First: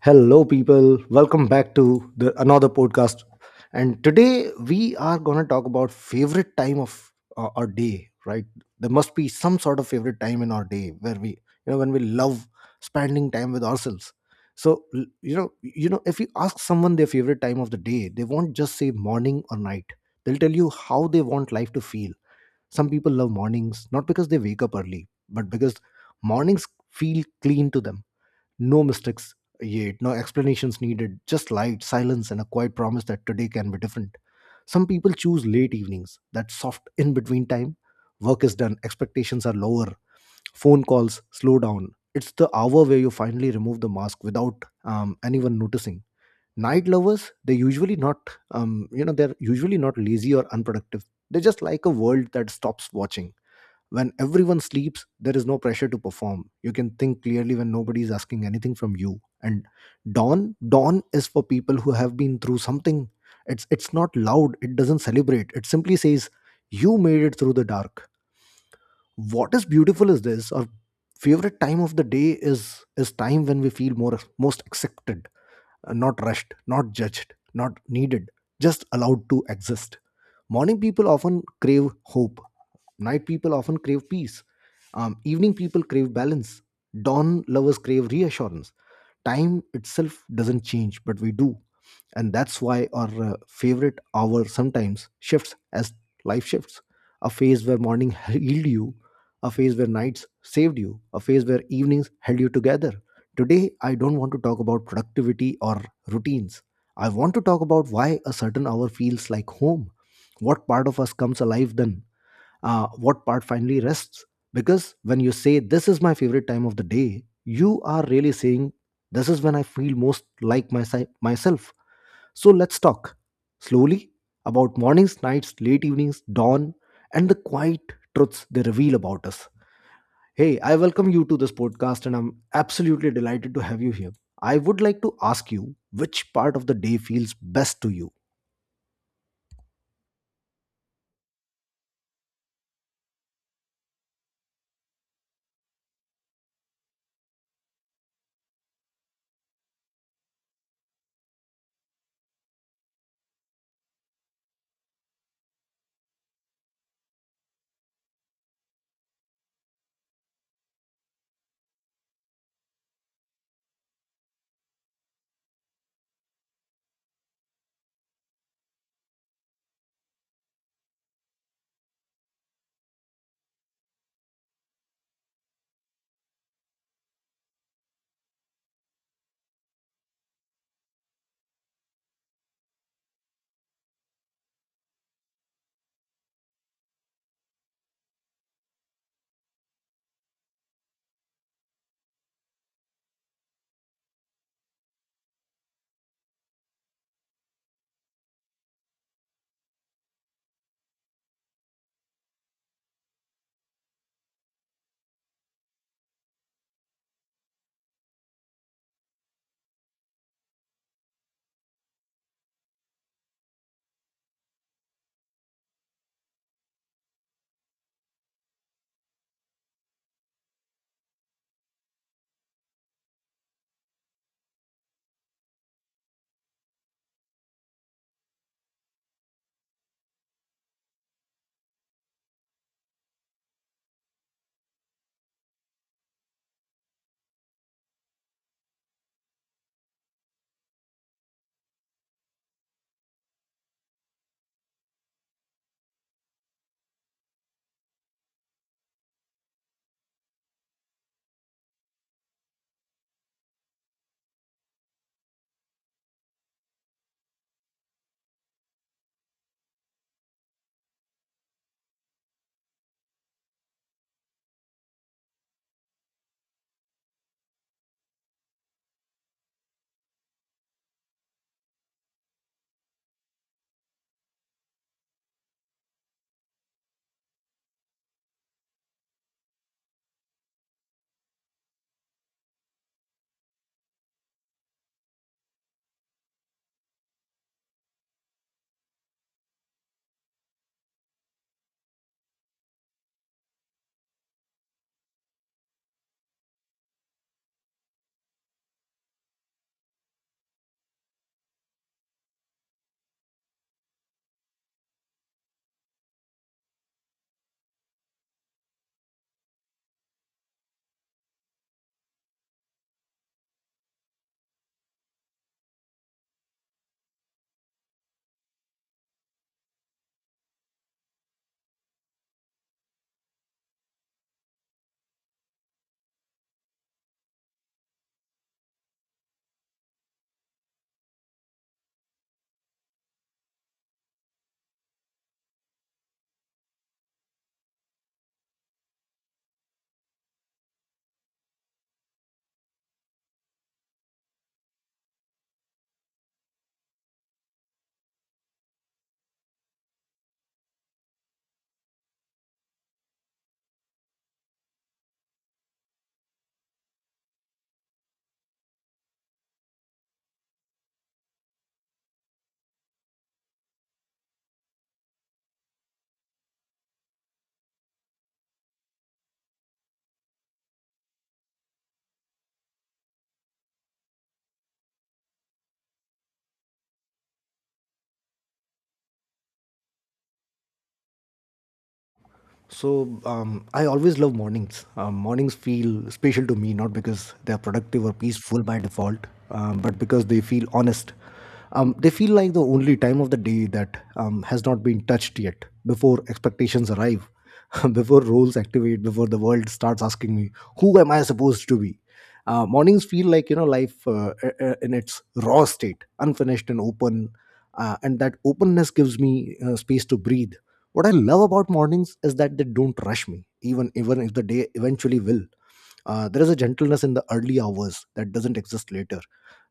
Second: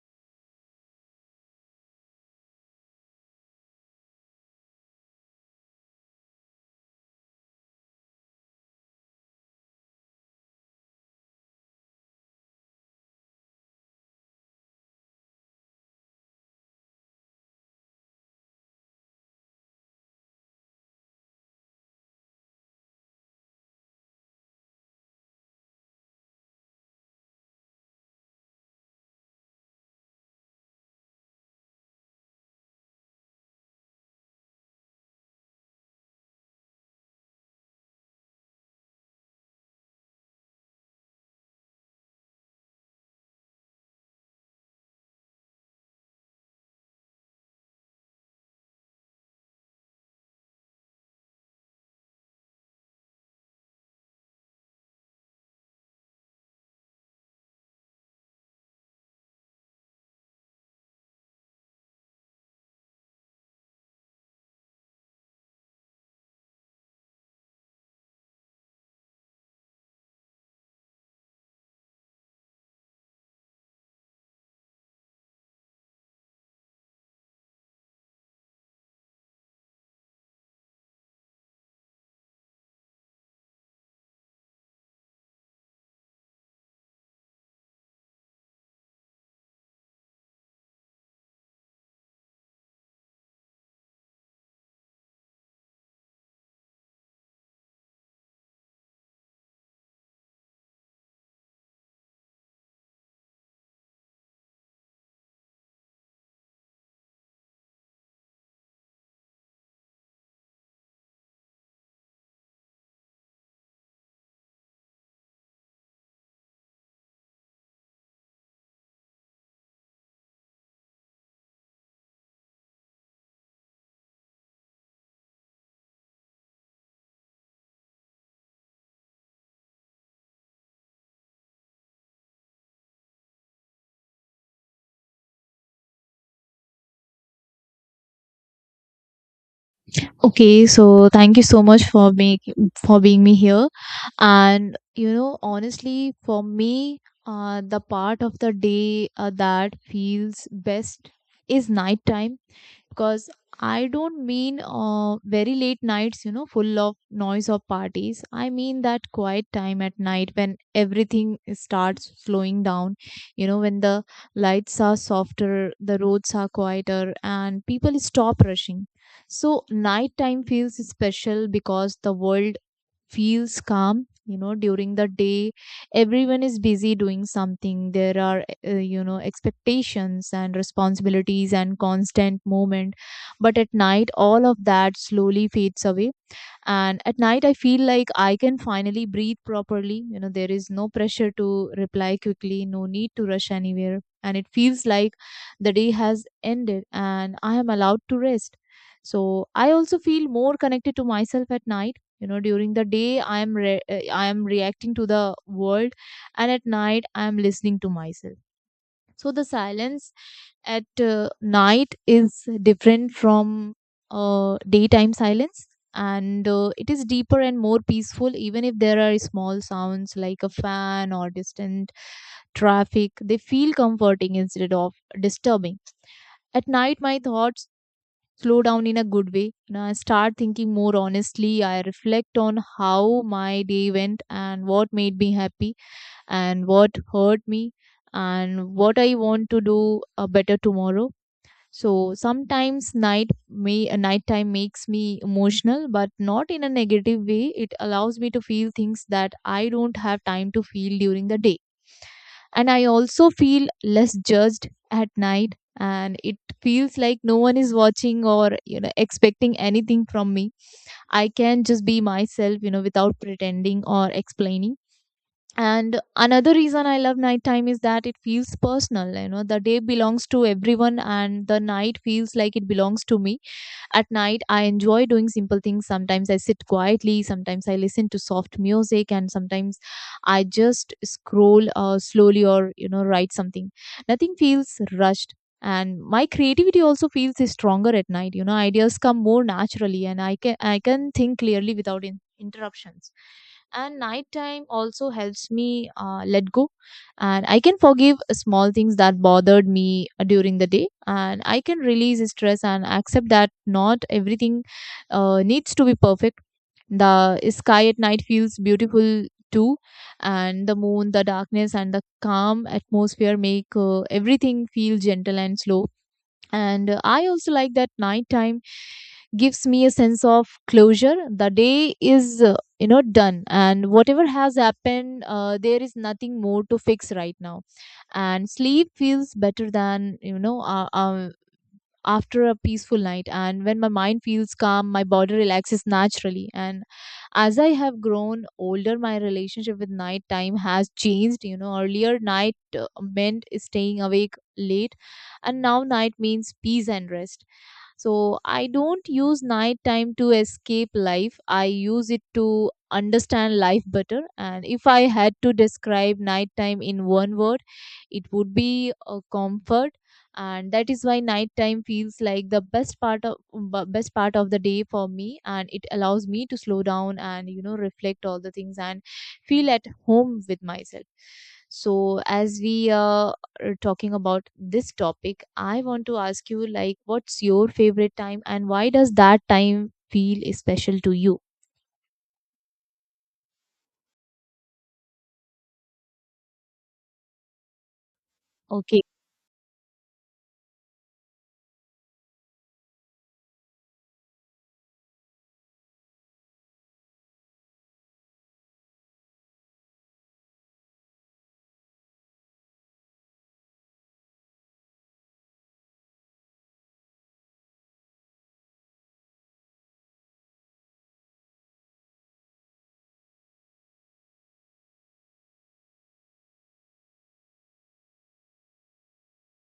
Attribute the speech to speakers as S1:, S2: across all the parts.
S1: Hello, people. Welcome back to the another podcast. And today we are gonna talk about favorite time of our day. Right? There must be some sort of favorite time in our day where we, you know, when we love spending time with ourselves. So if you ask someone their favorite time of the day, they won't just say morning or night. They'll tell you how they want life to feel. Some people love mornings not because they wake up early, but because mornings feel clean to them, no mistakes yet, no explanations needed, just light, silence, and a quiet promise that today can be different. Some people choose late evenings, that soft in between time. Work is done, expectations are lower, phone calls slow down. It's the hour where you finally remove the mask without anyone noticing. Night lovers, they're usually not lazy or unproductive. They just like a world that stops watching. When everyone sleeps, there is no pressure to perform. You can think clearly when nobody is asking anything from you. And dawn, dawn is for people who have been through something. It's not loud. It doesn't celebrate. It simply says, "You made it through the dark." What is beautiful is this. Our favorite time of the day is time when we feel more most accepted, not rushed, not judged, not needed, just allowed to exist. Morning people often crave hope. Night people often crave peace. Evening people crave balance. Dawn lovers crave reassurance. Time itself doesn't change, but we do. And that's why our favorite hour sometimes shifts as life shifts. A phase where morning healed you, a phase where nights saved you, a phase where evenings held you together. Today, I don't want to talk about productivity or routines. I want to talk about why a certain hour feels like home. What part of us comes alive then? What part finally rests? Because when you say this is my favorite time of the day, you are really saying this is when I feel most like myself. So let's talk slowly about mornings, nights, late evenings, dawn, and the quiet truths they reveal about us. Hey, I welcome you to this podcast, and I'm absolutely delighted to have you here. I would like to ask you, which part of the day feels best to you?
S2: Okay, so thank you so much for make for being me here. And you know, honestly, for me, the part of the day that feels best is nighttime because I don't mean very late nights, you know, full of noise or parties. I mean that quiet time at night when everything starts slowing down, you know, when the lights are softer, the roads are quieter, and people stop rushing. So, nighttime feels special because the world feels calm. You know, during the day everyone is busy doing something. There are you know, expectations and responsibilities and constant movement, but at night all of that slowly fades away. And at night I feel like I can finally breathe properly. You know, there is no pressure to reply quickly, no need to rush anywhere, and it feels like the day has ended and I am allowed to rest. So I also feel more connected to myself at night. You know, during the day I am I am reacting to the world, and at night I am listening to myself. So the silence at night is different from daytime silence, and it is deeper and more peaceful. Even if there are small sounds like a fan or distant traffic, they feel comforting instead of disturbing. At night my thoughts slow down in a good way, and I start thinking more honestly. I reflect on how my day went and what made me happy and what hurt me and what I want to do better tomorrow. So sometimes nighttime makes me emotional, but not in a negative way. It allows me to feel things that I don't have time to feel during the day. And I also feel less judged at night, and it feels like no one is watching or, you know, expecting anything from me. I can just be myself, you know, without pretending or explaining. And another reason I love nighttime is that it feels personal. You know, the day belongs to everyone, and the night feels like it belongs to me. At night, I enjoy doing simple things. Sometimes I sit quietly, sometimes I listen to soft music, and sometimes I just scroll slowly or, you know, write something. Nothing feels rushed. And my creativity also feels stronger at night. You know, ideas come more naturally, and I can think clearly without interruptions. And nighttime also helps me let go, and I can forgive small things that bothered me during the day, and I can release stress and accept that not everything needs to be perfect. The sky at night feels beautiful too, and the moon, the darkness and the calm atmosphere make everything feel gentle and slow. And I also like that nighttime gives me a sense of closure. The day is, you know, done, and whatever has happened, there is nothing more to fix right now. And sleep feels better than, after a peaceful night, and when my mind feels calm my body relaxes naturally. And as I have grown older my relationship with night time has changed. You know, earlier night meant staying awake late, and now night means peace and rest. So I don't use nighttime to escape life. I use it to understand life better. And if I had to describe nighttime in one word, it would be a comfort. And that is why nighttime feels like the best part of best part of the day for me, and it allows me to slow down and, you know, reflect all the things and feel at home with myself. So as we talking about this topic, I want to ask you, like, what's your favorite time and why does that time feel special to you?
S1: So I always love mornings. Mornings feel special to me, not because they are productive or peaceful by
S2: Okay.
S1: default, but because they feel honest. They feel like the only time of the day that has not been touched yet, before expectations arrive, before roles activate, before the world starts asking me, "Who am I supposed to be?" Mornings feel like, you know, life in its raw state, unfinished and open, and that openness gives me space to breathe. What I love about mornings is that they don't rush me, even if the day eventually will. There is a gentleness in the early hours that doesn't exist later.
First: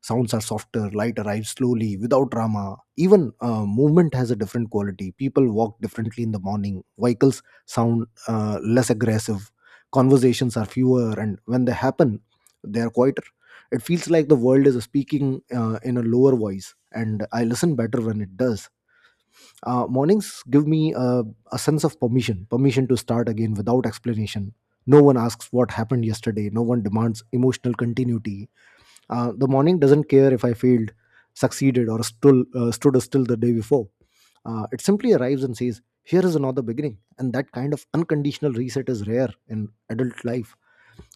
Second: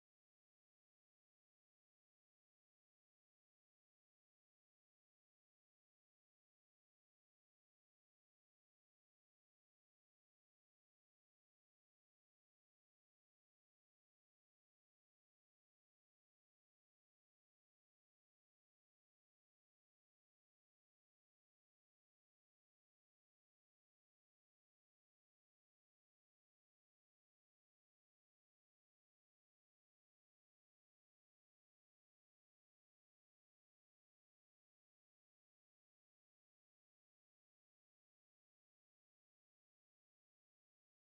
S1: Sounds are softer, light arrives slowly, without drama. Even movement has a different quality. People walk differently in the morning. Vehicles sound less aggressive. Conversations are fewer, and when they happen, they are quieter. It feels like the world is speaking in a lower voice, and I listen better when it does. Mornings give me a sense of permission, permission to start again without explanation. No one asks what happened yesterday, no one demands emotional continuity. The morning doesn't care if I failed, succeeded, or stood still the day before. It simply arrives and says, here is another beginning. And that kind of unconditional reset is rare in adult life.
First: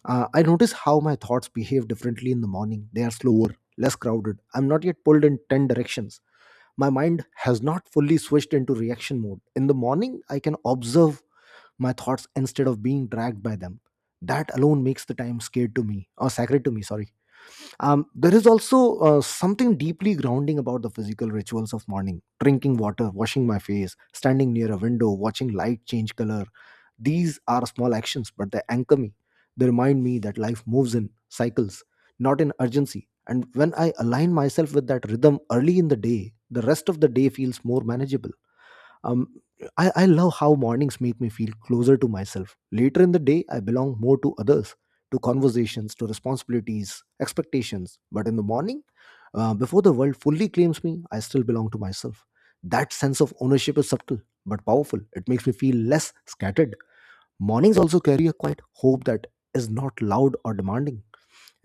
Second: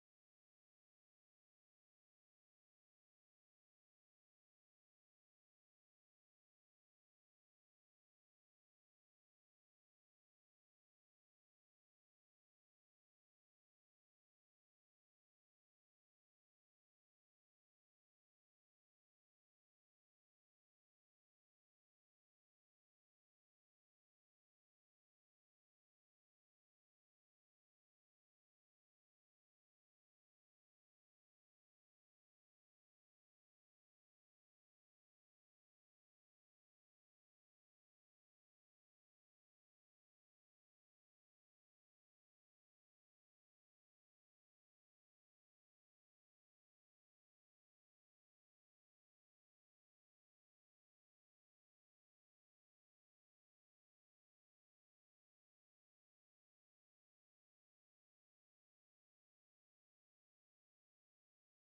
S1: I notice how my thoughts behave differently in the morning. They are slower, less crowded. I'm not yet pulled in 10 directions. My mind has not fully switched into reaction mode. In the morning, I can observe my thoughts instead of being dragged by them. That alone makes the time scared to me, or sacred to me. Sorry. There is also something deeply grounding about the physical rituals of morning: drinking water, washing my face, standing near a window, watching light change color. These are small actions, but they anchor me. They remind me that life moves in cycles, not in urgency. And when I align myself with that rhythm early in the day, the rest of the day feels more manageable. Um, I love how mornings make me feel closer to myself. Later in the day, I belong more to others, to conversations, to responsibilities, expectations. But in the morning, before the world fully claims me, I still belong to myself. That sense of ownership is subtle but powerful. It makes me feel less scattered. Mornings also carry a quiet hope that is not loud or demanding.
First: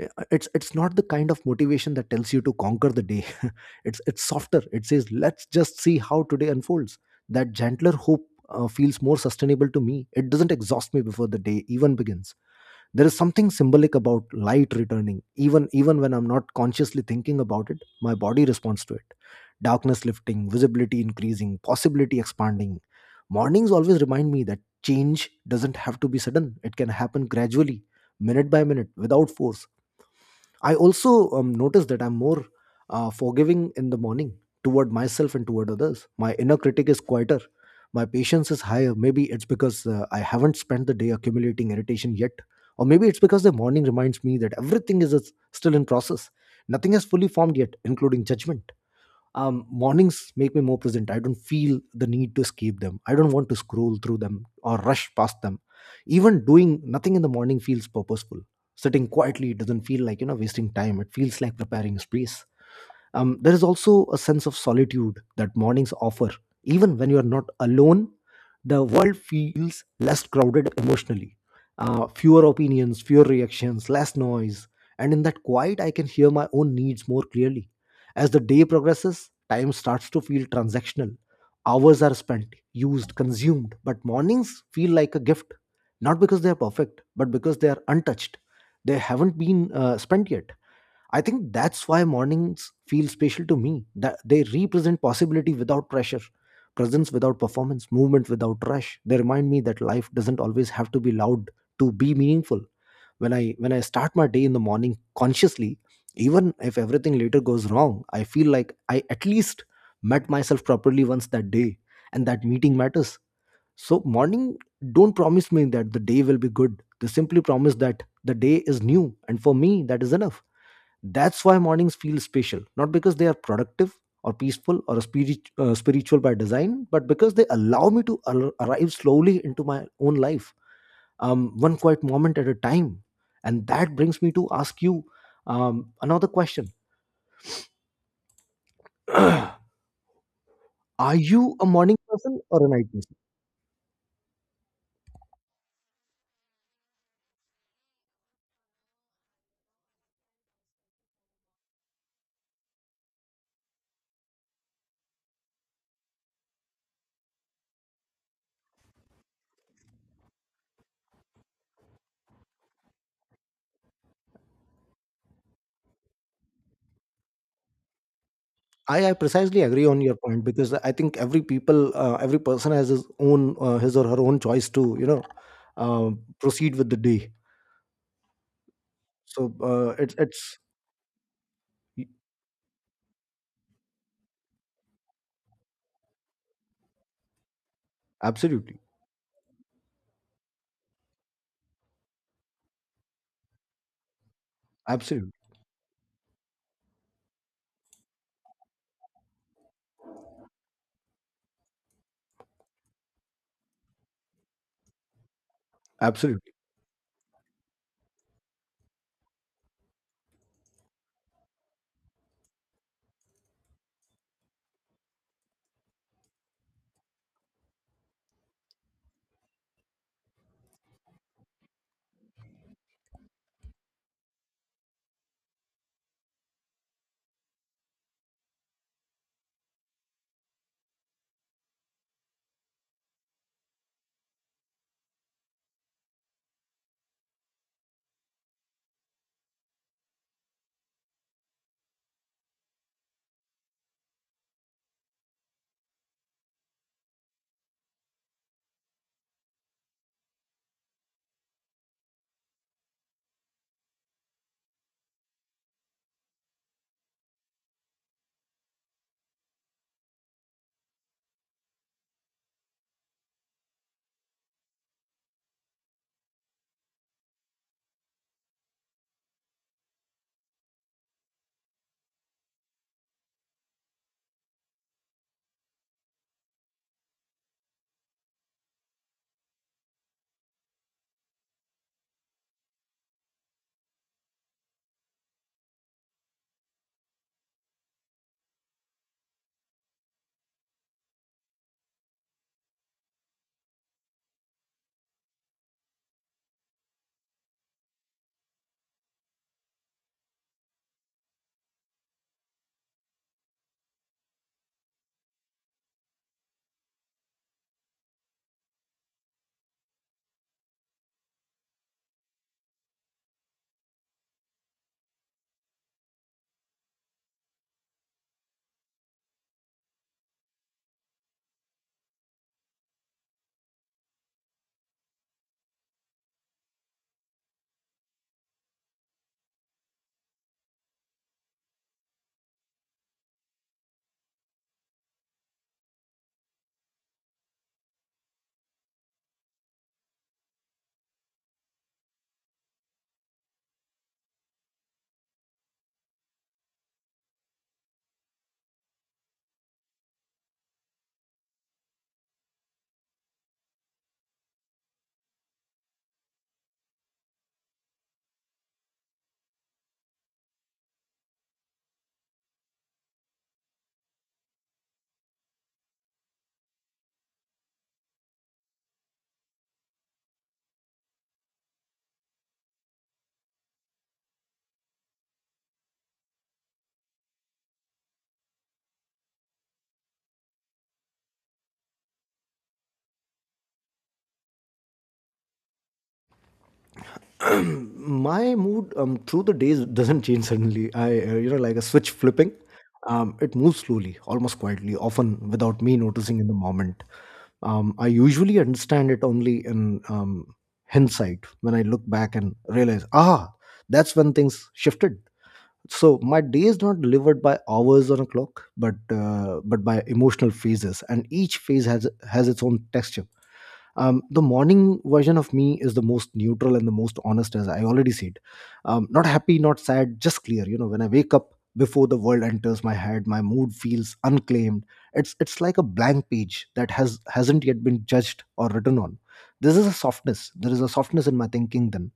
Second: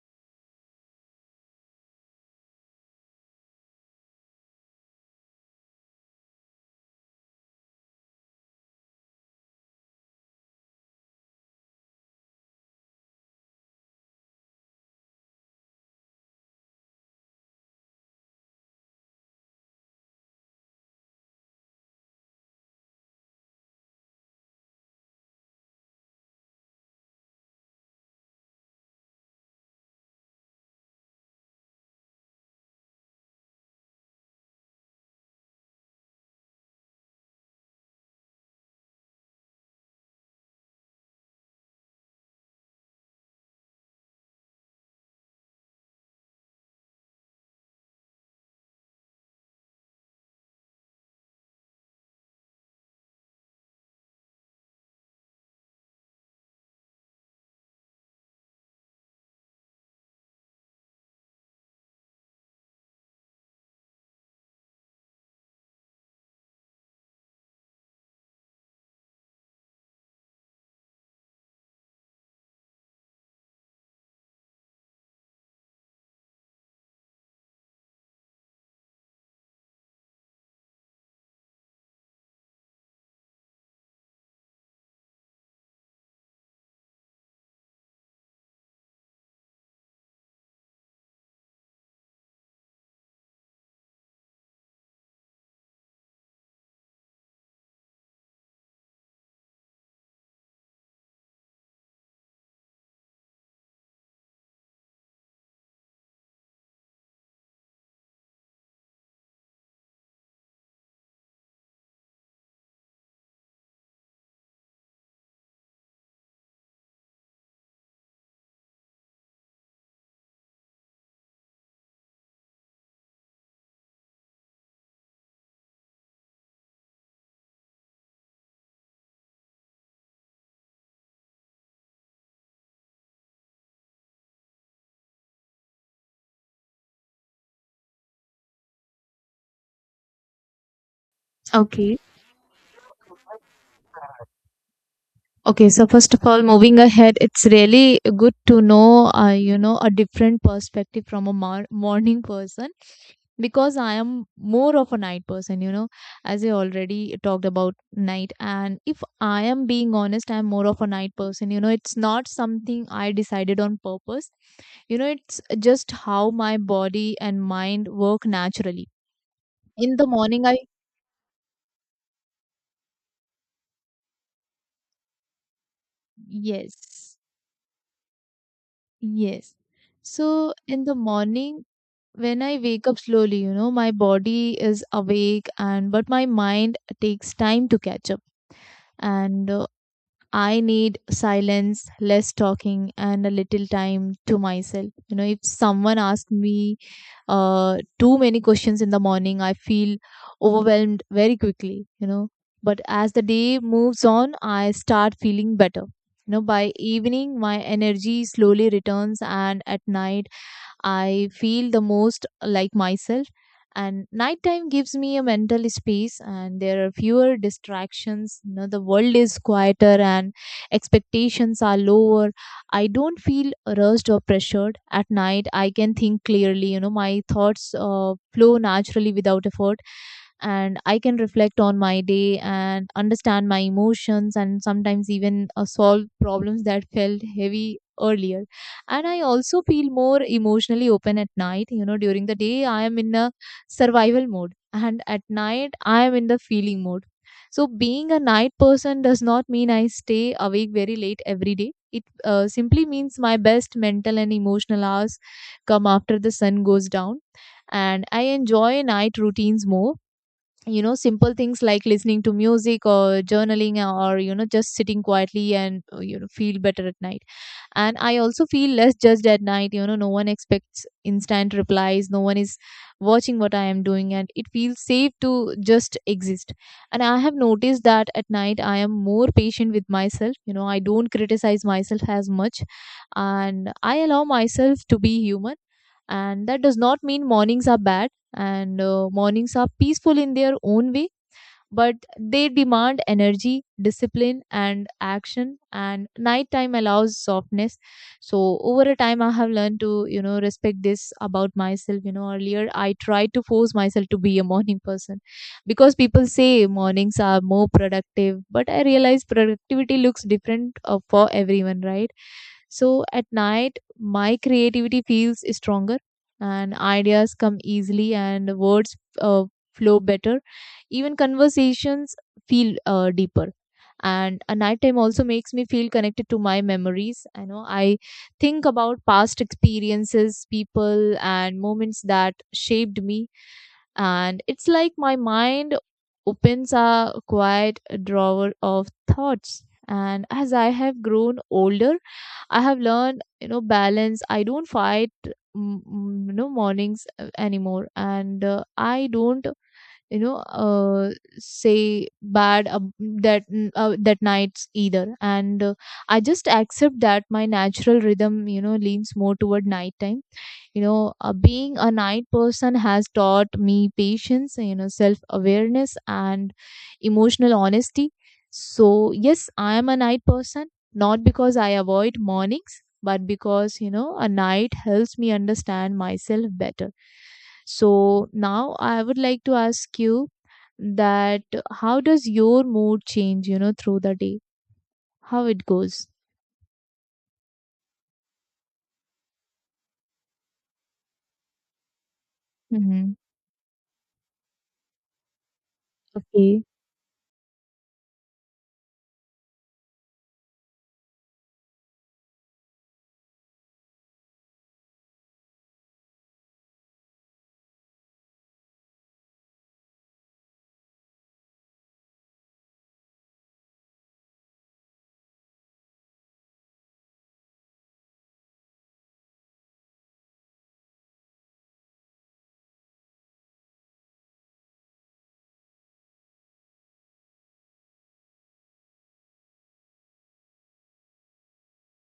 S1: It's not the kind of motivation that tells you to conquer the day. It's softer. It says, let's just see how today unfolds. That gentler hope feels more sustainable to me. It doesn't exhaust me before the day even begins. There is something symbolic about light returning, even when I'm not consciously thinking about it. My body responds to it: darkness lifting, visibility increasing, possibility expanding. Mornings always remind me that change doesn't have to be sudden, it can happen gradually, minute by minute, without force. I also notice that I'm more forgiving in the morning, toward myself and toward others. My inner critic is quieter. My patience is higher. Maybe it's because I haven't spent the day accumulating irritation yet. Or maybe it's because the morning reminds me that everything is still in process. Nothing has fully formed yet, including judgment. Mornings make me more present. I don't feel the need to escape them. I don't want to scroll through them or rush past them. Even doing nothing in the morning feels purposeful. Sitting quietly doesn't feel like, you know, wasting time, it feels like preparing space. There is also a sense of solitude that mornings offer. Even when you are not alone, the world feels less crowded emotionally. Fewer opinions, fewer reactions, less noise. And in that quiet, I can hear my own needs more clearly. As the day progresses, time starts to feel transactional. Hours are spent, used, consumed, but mornings feel like a gift. Not because they are perfect, but because they are untouched. They haven't been spent yet. I think that's why mornings feel special to me. That they represent possibility without pressure, presence without performance, movement without rush. They remind me that life doesn't always have to be loud to be meaningful. When I start my day in the morning consciously, even if everything later goes wrong, I feel like I at least met myself properly once that day, and that meeting matters. So morning don't promise me that the day will be good. They simply promise that the day is new, and for me that is enough. That's why mornings feel special, not because they are productive or peaceful or spiritual by design, but because they allow me to arrive slowly into my own life, one quiet moment at a time. And that brings me to ask you another question. Are you a morning
S2: Okay.
S1: person or a night person?
S2: Okay, so first of all, moving ahead, it's really good to know, you know, a different perspective from a morning person, because I am more of a night person, you know, as I already talked about night. And if I am being honest, I'm more of a night person, you know. It's not something I decided on purpose, you know, it's just how my body and mind work naturally.
S1: I precisely agree
S2: In
S1: on
S2: the
S1: your point
S2: morning, I,
S1: because I think every person has his or her own choice to, you know, uh, proceed with the
S2: yes,
S1: day. So
S2: yes.
S1: uh, it's
S2: So
S1: it's
S2: in the morning, when I wake up slowly, you know, my body is awake and but my mind takes time to catch up,
S1: absolutely.
S2: and I need silence, less talking, and a little time to myself. You know,
S1: Absolutely,
S2: if someone asks me too many questions in the morning, I feel overwhelmed very quickly, you know. But as the day moves on, I start feeling better. You know,
S1: absolutely.
S2: by evening, my energy slowly returns, and at night, I feel the most like myself. And nighttime gives me a mental space, and there are fewer distractions. You know, the world is quieter, and expectations are lower. I don't feel rushed or pressured at night. I can think clearly. You know, my thoughts flow naturally without effort, and I can reflect on my day and understand my emotions, and sometimes even solve problems that felt heavy earlier. And I also feel more emotionally open at night. You know, during the day, I am in a survival mode, and at night, I am in the feeling mode. So, being a night person does not mean I stay awake very late every day. It simply means my best mental and emotional hours come after the sun goes down. And I enjoy night routines more. You know, simple things like listening to music or journaling or, you know, just sitting quietly and, you know, feel better at night. And I also feel less judged at night. You know, no one expects instant replies, no one is watching what I am doing, and it feels safe to just exist. And I have noticed that at night I am more patient with myself. You know, I don't criticize myself as much, and I allow myself to be human. And that does not mean mornings are bad, and mornings are peaceful in their own way, but they demand energy, discipline, and action. And nighttime allows softness. So over a time, I have learned to, you know, respect this about myself. You know, earlier I tried to force myself to be a morning person because people say mornings are more productive, but I realize productivity looks different for everyone, right? So at night, my creativity feels stronger and ideas come easily and words uh, flow better. Even conversations feel deeper. And a nighttime also makes me feel connected to my memories. I know I think about past experiences, people, and moments that shaped me. And it's like my mind opens a quiet drawer of thoughts. And as I have grown older, I have learned, you know, balance. I don't fight, you know, mornings anymore, and I don't you know uh, say bad ab that n- that nights either, and I just accept that my natural rhythm, you know, leans more toward nighttime. You know, being a night person has taught me patience, you know, self awareness and emotional honesty. So, yes, I am a night person, not because I avoid mornings, but because, you know, a night helps me understand myself better. So, now I would like to ask you that how does your mood change, you know, through the day? How it goes?
S1: My mood through the days doesn't change suddenly. You know, like a switch flipping.
S2: Mm-hmm.
S1: It moves slowly, almost quietly, often without me noticing in the
S2: Okay.
S1: moment. I usually understand it only in hindsight when I look back and realize, ah, that's when things shifted. So my day is not delivered by hours on a clock, but but by emotional phases, and each phase has its own texture. The morning version of me is the most neutral and the most honest, as I already said. Not happy, not sad, just clear, you know, when I wake up, before the world enters my head, my mood feels unclaimed. It's like a blank page that hasn't yet been judged or written on. This is a softness, there is a softness in my thinking then.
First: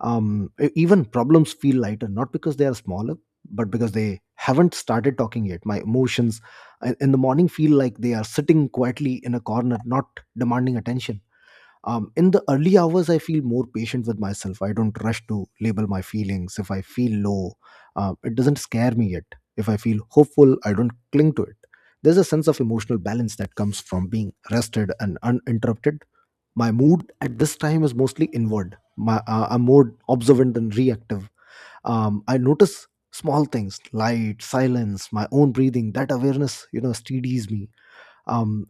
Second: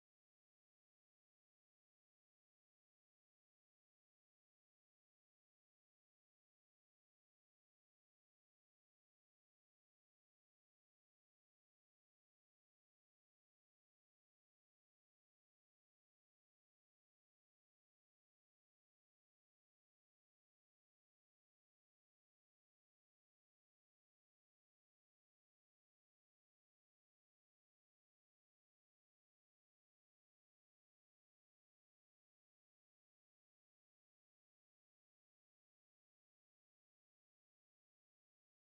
S1: Even problems feel lighter, not because they are smaller, but because they haven't started talking yet. My emotions, in the morning, feel like they are sitting quietly in a corner, not demanding attention. In the early hours I feel more patient with myself. I don't rush to label my feelings. If I feel low, it doesn't scare me yet. If I feel hopeful, I don't cling to it. There's a sense of emotional balance that comes from being rested and uninterrupted. My mood at this time is mostly inward. I'm more observant than reactive. I notice small things, light, silence, my own breathing. That awareness, you know, steadies me. um,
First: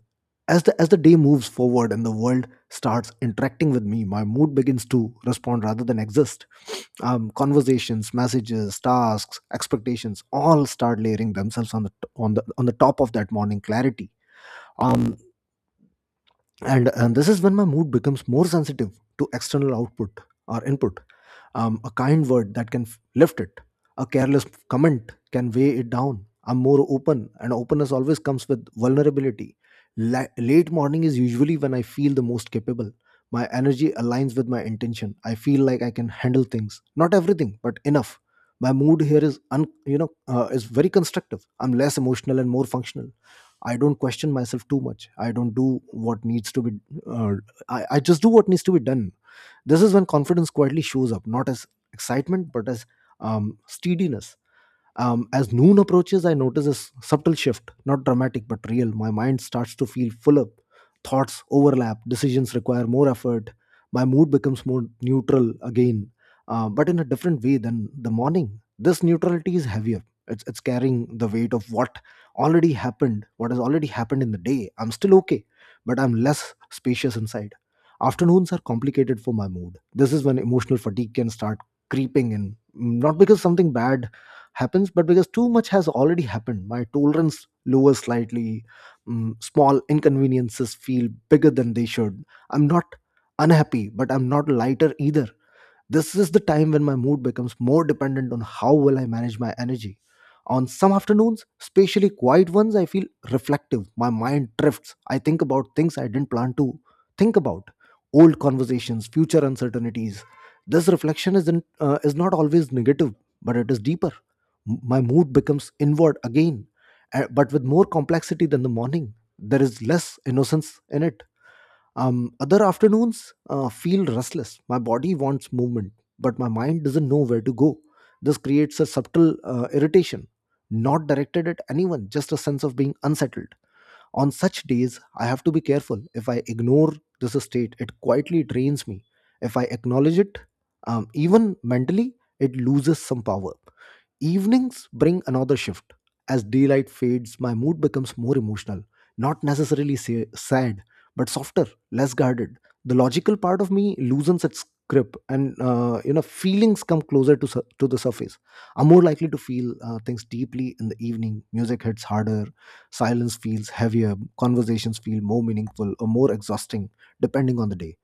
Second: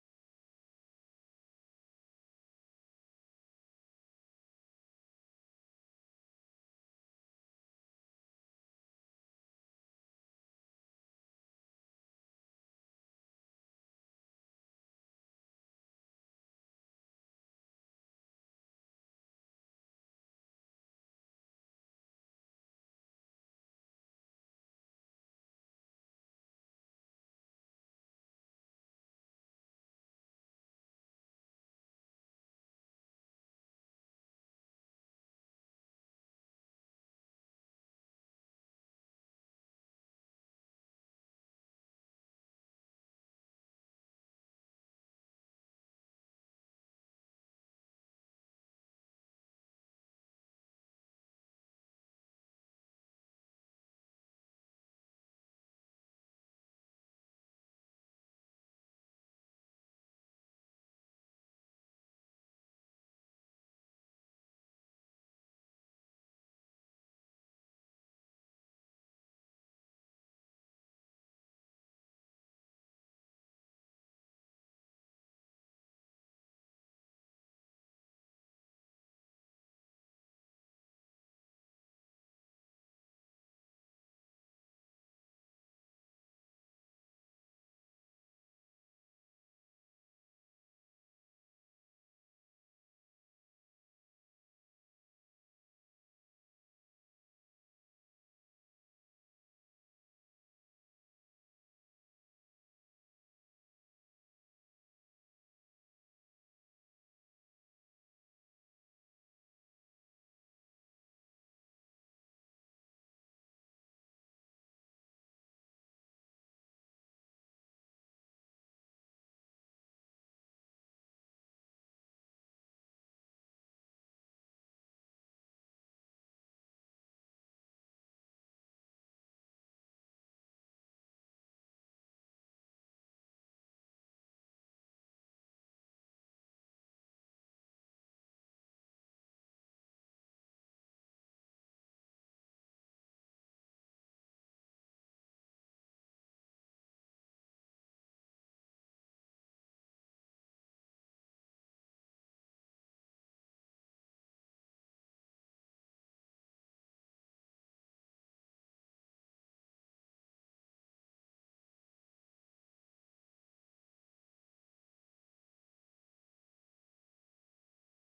S1: as the day moves forward and the world starts interacting with me, my mood begins to respond rather than exist. Conversations, messages, tasks, expectations all start layering themselves on the top of that morning clarity. um, and this is when my mood becomes more sensitive to external output, or input. A kind word that can f- lift it, a careless comment can weigh it down. I'm more open, and openness always comes with vulnerability. Late morning is usually when I feel the most capable. My energy aligns with my intention. I feel like I can handle things, not everything, but enough. My mood here is, is very constructive. I'm less emotional and more functional. I don't question myself too much. I don't do what needs to be. Uh, I just do what needs to be done. This is when confidence quietly shows up, not as excitement, but as steadiness. As noon approaches, I notice a subtle shift, not dramatic but real. My mind starts to feel fuller. Thoughts overlap, decisions require more effort. My mood becomes more neutral again, but in a different way than the morning. This neutrality is heavier. It's carrying the weight of what has already happened in the day. I'm still okay, but I'm less spacious inside. Afternoons are complicated for my mood. This is when emotional fatigue can start creeping in. Not because something bad happens, but because too much has already happened. My tolerance lowers slightly. Small inconveniences feel bigger than they should. I'm not unhappy, but I'm not lighter either. This is the time when my mood becomes more dependent on how well I manage my energy. On some afternoons, especially quiet ones, I feel reflective. My mind drifts. I think about things I didn't plan to think about: old conversations, future uncertainties. This reflection isn't, is not always negative, but it is deeper. My mood becomes inward again, but with more complexity than the morning. There is less innocence in it. Other afternoons feel restless. My body wants movement, but my mind doesn't know where to go. This creates a subtle irritation, not directed at anyone, just a sense of being unsettled. On such days, I have to be careful. If I ignore this state, it quietly drains me. If I acknowledge it, even mentally, it loses some power. Evenings bring another shift. As daylight fades, my mood becomes more emotional, not necessarily sad, but softer, less guarded. The logical part of me loosens its grip, and you know, feelings come closer to the surface. I'm more likely to feel things deeply in the evening. Music hits harder, silence feels heavier, conversations feel more meaningful or more exhausting, depending on the day.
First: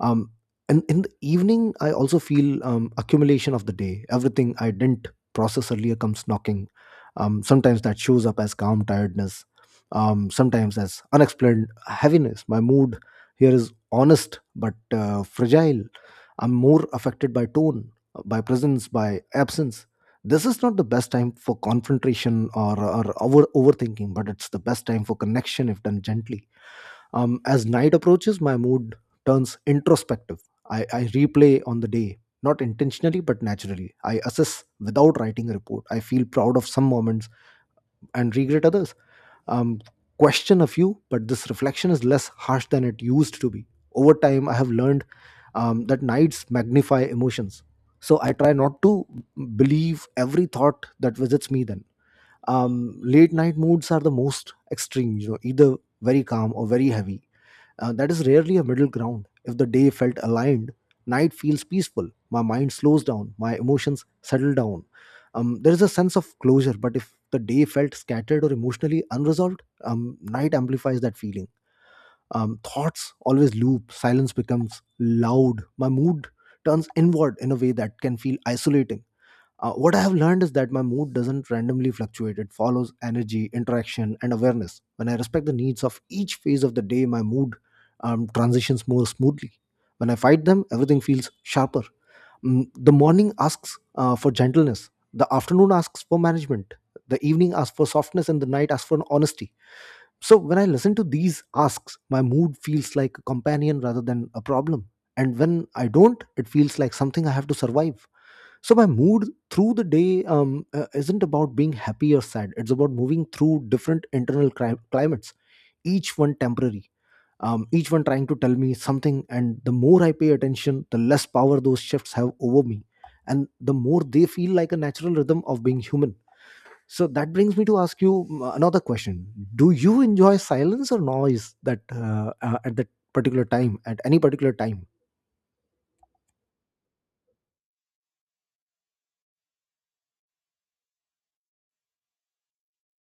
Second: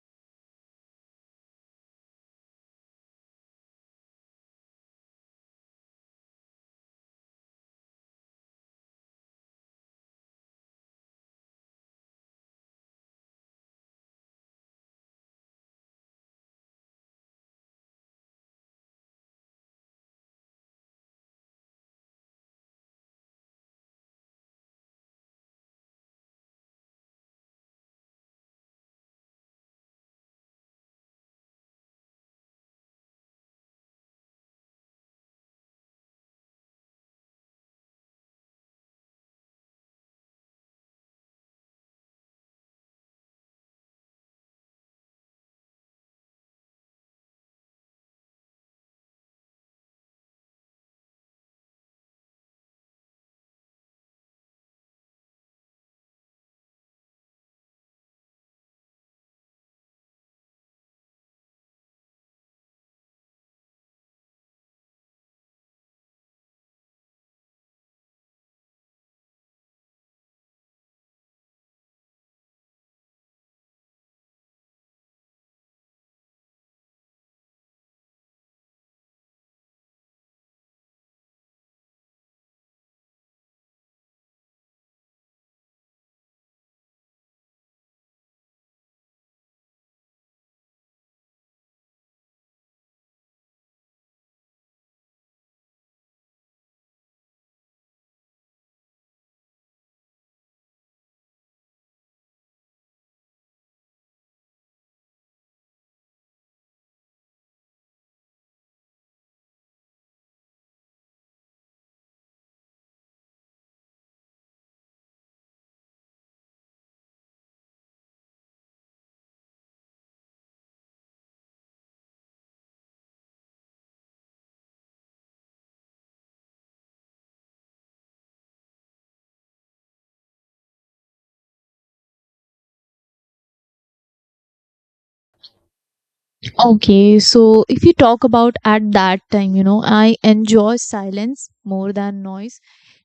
S1: um, and in the evening I also feel accumulation of the day. Everything I didn't process earlier comes knocking. Sometimes that shows up as calm tiredness, sometimes as unexplained heaviness. My mood here is honest but fragile. I'm more affected by tone, by presence, by absence. This is not the best time for confrontation or overthinking, but it's the best time for connection if done gently. As night approaches, my mood turns introspective. I replay on the day, not intentionally but naturally. I assess without writing a report. I feel proud of some moments and regret others. Um, Question a few, but this reflection is less harsh than it used to be. Over time, I have learned that nights magnify emotions. So I try not to believe every thought that visits me then. Late night moods are the most extreme, you know, either very calm or very heavy. That is rarely a middle ground. If the day felt aligned, night feels peaceful. My mind slows down, my emotions settle down. There is a sense of closure. But if the day felt scattered or emotionally unresolved, night amplifies that feeling. Thoughts always loop, silence becomes loud, my mood turns inward in a way that can feel isolating. What I have learned is that my mood doesn't randomly fluctuate. It follows energy, interaction, and awareness. When I respect the needs of each phase of the day, my mood transitions more smoothly. When I fight them, everything feels sharper. The morning asks for gentleness, the afternoon asks for management, the evening asks for softness, and the night asks for honesty. So when I listen to these asks, my mood feels like a companion rather than a problem. And when I don't, it feels like something I have to survive. So my mood through the day isn't about being happy or sad. It's about moving through different internal climates, each one temporary, each one trying to tell me something. And the more I pay attention, the less power those shifts have over me, and the more they feel like a natural rhythm of being human. So that brings me to ask you another question. Do you enjoy silence or noise that at that particular time at any particular time?
S2: Okay, so if you talk about at that time, you know, I enjoy silence more than noise.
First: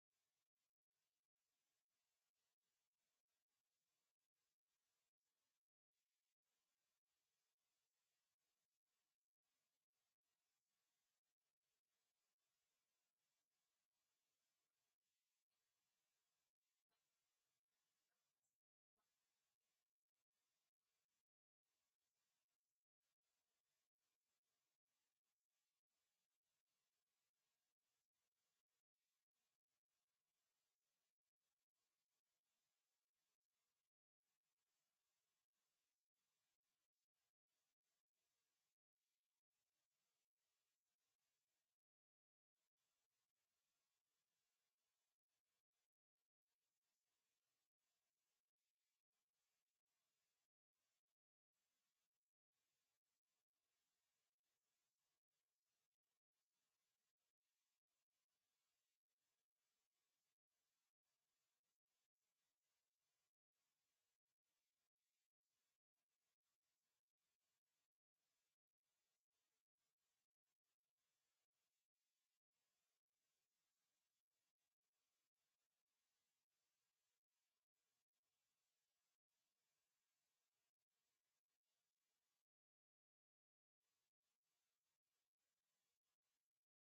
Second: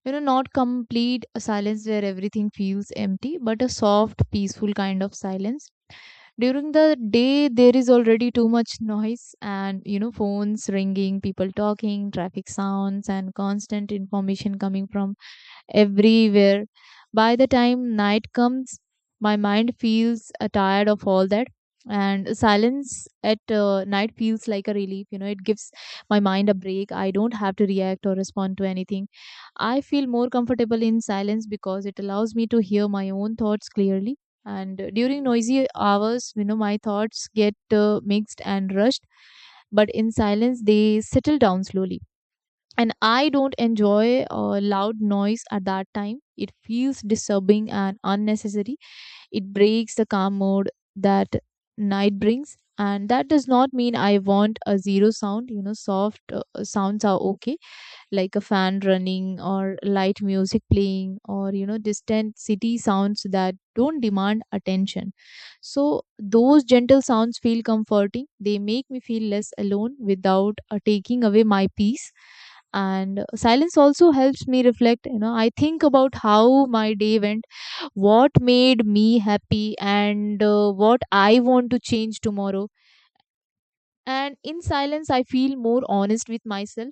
S2: You know, not complete silence where everything feels empty, but a soft, peaceful kind of silence. During the day, there is already too much noise and, you know, phones ringing, people talking, traffic sounds, and constant information coming from everywhere. By the time night comes, my mind feels tired of all that. And silence at night feels like a relief. You know, it gives my mind a break. I don't have to react or respond to anything. I feel more comfortable in silence because it allows me to hear my own thoughts clearly. And during noisy hours, you know, my thoughts get mixed and rushed, but in silence, they settle down slowly. And I don't enjoy loud noise at that time. It feels disturbing and unnecessary. It breaks the calm mode that night brings, and that does not mean I want a zero sound. You know, soft sounds are okay, like a fan running or light music playing or, you know, distant city sounds that don't demand attention. So those gentle sounds feel comforting. They make me feel less alone without taking away my peace. And silence also helps me reflect. You know, I think about how my day went, what made me happy and what I want to change tomorrow. And in silence I feel more honest with myself.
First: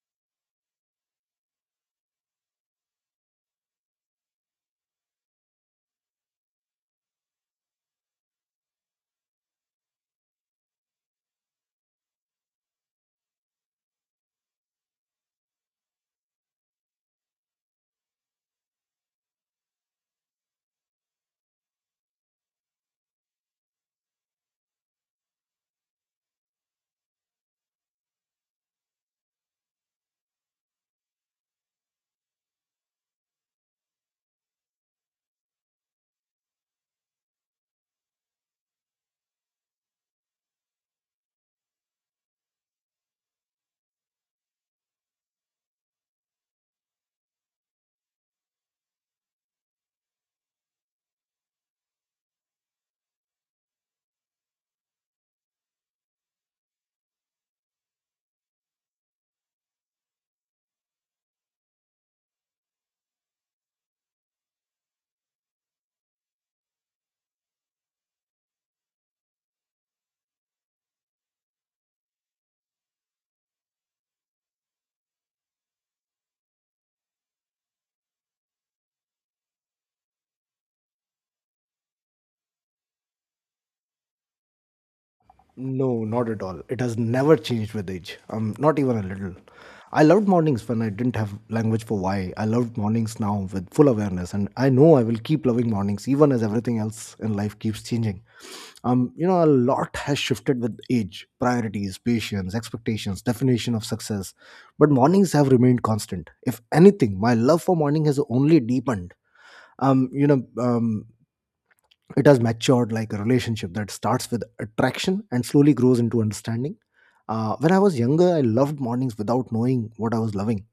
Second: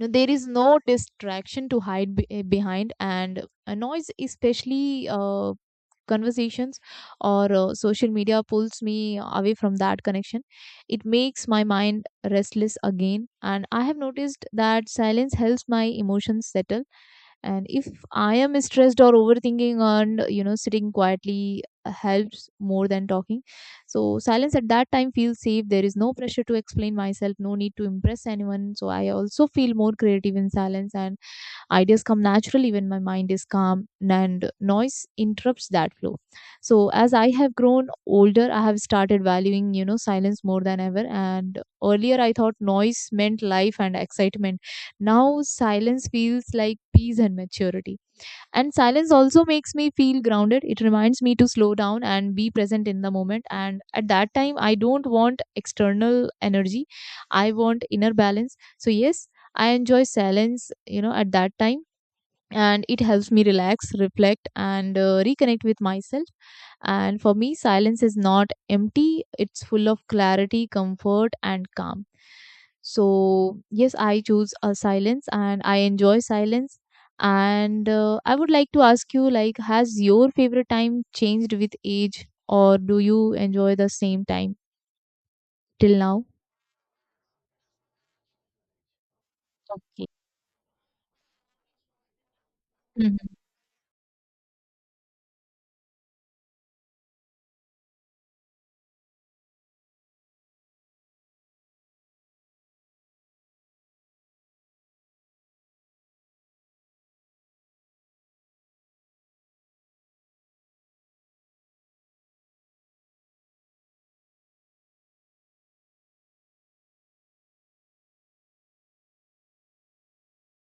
S2: Know, there is no distraction to hide behind, and a noise, especially conversations or social media, pulls me away from that connection. It makes my mind restless again, and I have noticed that silence helps my emotions settle. And if I am stressed or overthinking, and you know, sitting quietly helps more than talking. So silence at that time feels safe. There is no pressure to explain myself, no need to impress anyone. So I also feel more creative in silence, and ideas come naturally when my mind is calm and noise interrupts that flow. So as I have grown older, I have started valuing, you know, silence more than ever. And earlier I thought noise meant life and excitement. Now silence feels like peace and maturity. And silence also makes me feel grounded. It reminds me to slow down and be present in the moment. And at that time, I don't want external energy. I want inner balance. So yes, I enjoy silence, you know, at that time, and it helps me relax, reflect, and reconnect with myself. And for me silence is not empty. It's full of clarity, comfort and calm. So yes, I choose a silence and I enjoy silence. And I would like to ask you, like, has your favorite time changed with age or do you enjoy the same time till
S1: No,
S2: now?
S1: not at all. It has never changed with age. Not even a little. I
S2: Okay.
S1: loved mornings when I didn't have language for why. I loved mornings
S2: Mhm.
S1: now with full awareness, and I know I will keep loving mornings even as everything else in life keeps changing. You know, A lot has shifted with age, priorities, patience, expectations, definition of success, but mornings have remained constant. If anything, my love for morning has only deepened. Um, you know, um, it has matured like a relationship that starts with attraction and slowly grows into understanding. When I was younger, I loved mornings without knowing what I was loving.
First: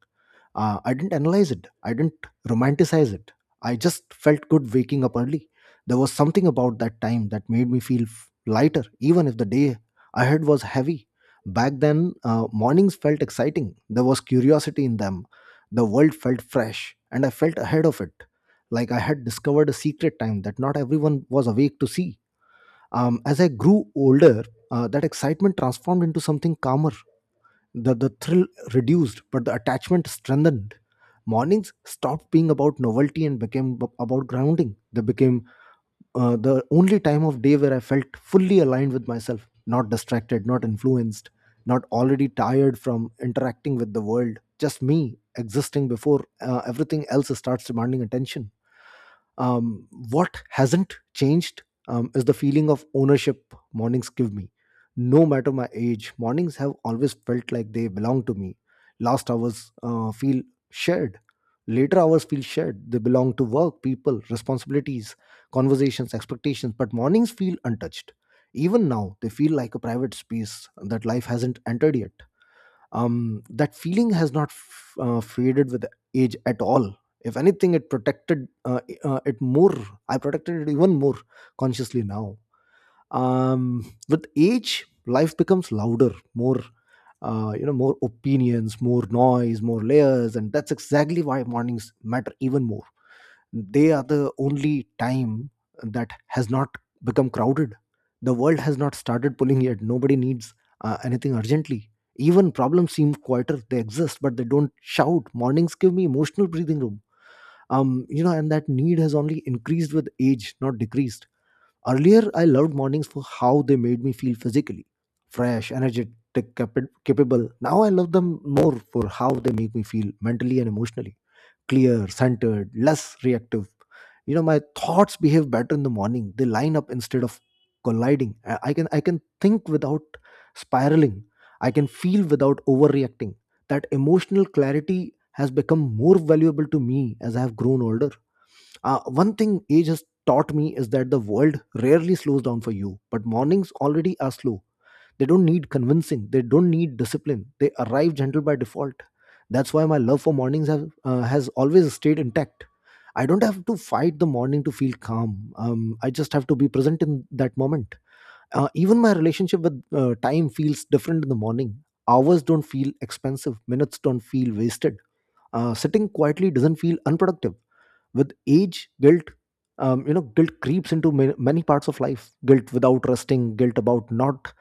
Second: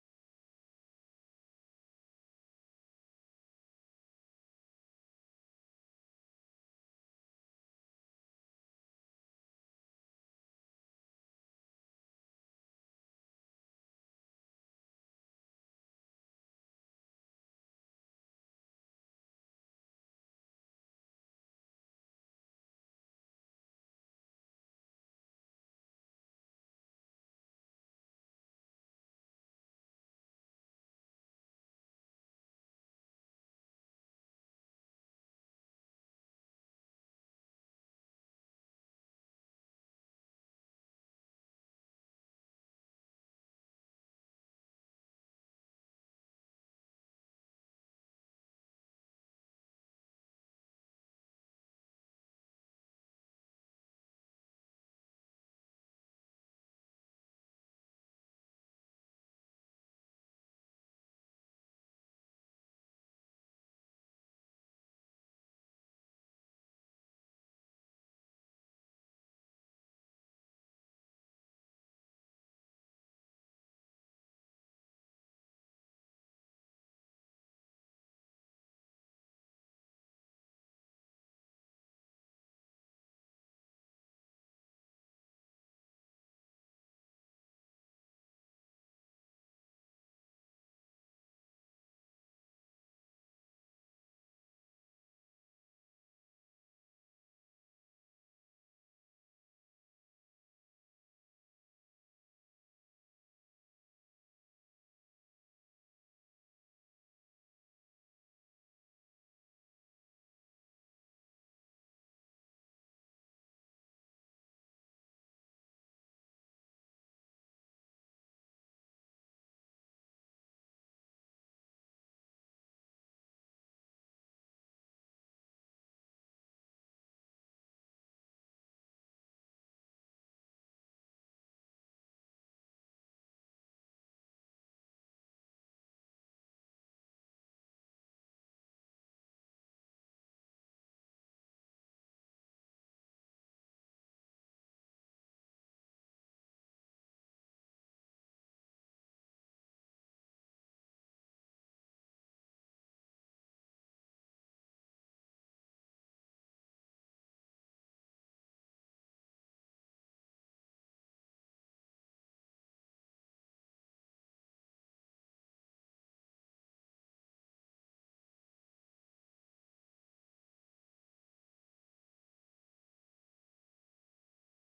S1: I didn't analyze it, I didn't romanticize it. I just felt good waking up early. There was something about that time that made me feel lighter even if the day ahead was heavy. Back then, mornings felt exciting. There was curiosity in them. The world felt fresh and I felt ahead of it, like I had discovered a secret time that not everyone was awake to see. As I grew older, that excitement transformed into something calmer. The thrill reduced, but the attachment strengthened. Mornings stopped being about novelty and became about grounding. They became the only time of day where I felt fully aligned with myself, not distracted, not influenced, not already tired from interacting with the world. Just me existing before everything else starts demanding attention. What hasn't changed is the feeling of ownership mornings give me. No matter my age, mornings have always felt like they belong to me. Last hours feel shared. Later hours feel shared. They belong to work, people, responsibilities, conversations, expectations. But mornings feel untouched. Even now, they feel like a private space that life hasn't entered yet. That feeling has not faded with age at all. If anything, it protected it more I protected it even more consciously now. With age, life becomes louder, more, you know, more opinions, more noise, more layers, and that's exactly why mornings matter even more. They are the only time that has not become crowded. The world has not started pulling yet, nobody needs anything urgently. Even problems seem quieter. They exist but they don't shout. Mornings give me emotional breathing room, you know, and that need has only increased with age, not decreased. Earlier I loved mornings for how they made me feel physically, fresh, energetic, capable. Now I love them more for how they make me feel mentally and emotionally, clear, centered, less reactive. You know, my thoughts behave better in the morning. They line up instead of colliding. I can think without spiraling. I can feel without overreacting. That emotional clarity has become more valuable to me as I have grown older. One thing age has taught me is that the world rarely slows down for you, but mornings already are slow. They don't need convincing. They don't need discipline. They arrive gentle by default. That's why my love for mornings has always stayed intact. I don't have to fight the morning to feel calm. I just have to be present in that moment. Even my relationship with time feels different in the morning. Hours don't feel expensive. Minutes don't feel wasted. Sitting quietly doesn't feel unproductive. With age, guilt, you know, guilt creeps into many parts of life, guilt without resting, guilt about not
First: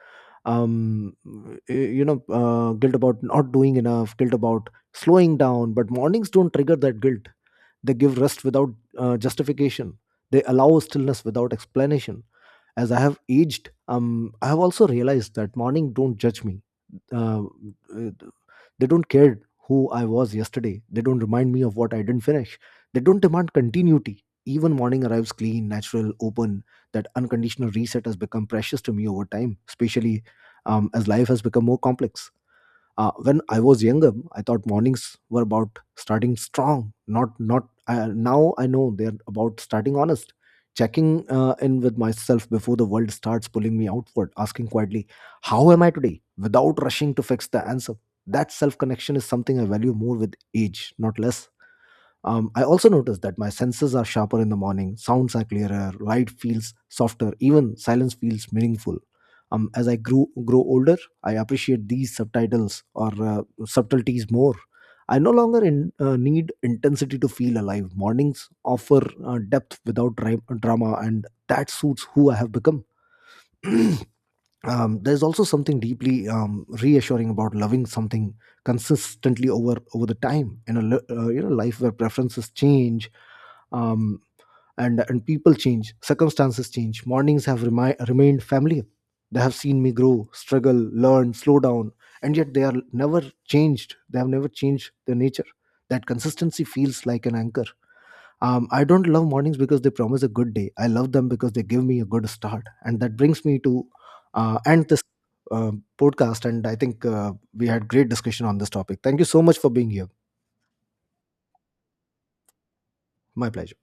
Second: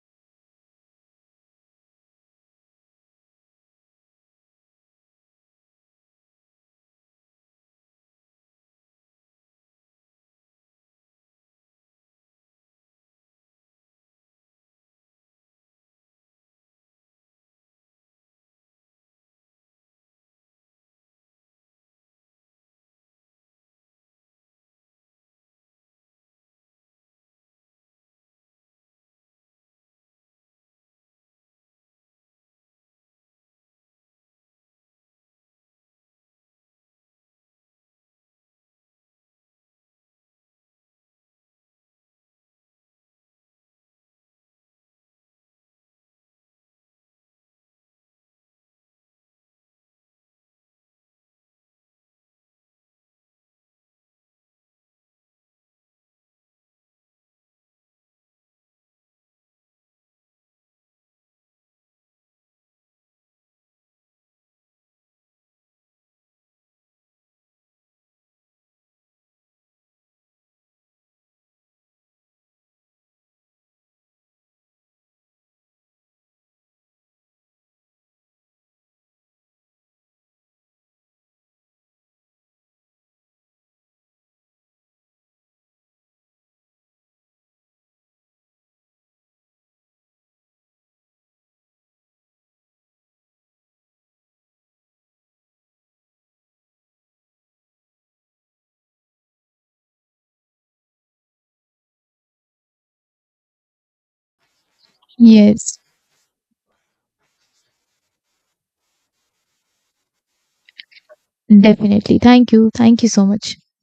S1: um y- you know guilt about not doing enough, guilt about slowing down. But mornings don't trigger that guilt. They give rest without justification. They allow stillness without explanation. As I have aged, I have also realized that morning don't judge me. uh, they don't care who I was yesterday. They don't remind me of what I didn't finish. They don't demand continuity. Even morning arrives clean, natural, open. That unconditional reset has become precious to me over time, especially as life has become more complex. When I was younger, I thought mornings were about starting strong, not not. Now I know they're about starting honest, checking in with myself before the world starts pulling me outward, asking quietly, "How am I today?" without rushing to fix the answer. That self connection is something I value more with age, not less. I also noticed that my senses are sharper in the morning, sounds are clearer, light feels softer, even silence feels meaningful. As I grew grow older, I appreciate these subtitles or subtleties more. I no longer need intensity to feel alive. Mornings offer depth without drama, and that suits who I have become. There's also something deeply reassuring about loving something consistently over the time in a you know, life where preferences change, um, and people change, circumstances change. Mornings have remained familiar. They have seen me grow, struggle, learn, slow down, and yet they have never changed their nature. That consistency feels like an anchor. I don't love mornings because they promise a good day. I love them because they give me a good start, and that brings me to end this uh,
S2: Yes,
S1: podcast. And I think we had great discussion on this topic. Thank you so much for being here.
S2: definitely. Thank you, thank you so
S1: My
S2: much.
S1: pleasure.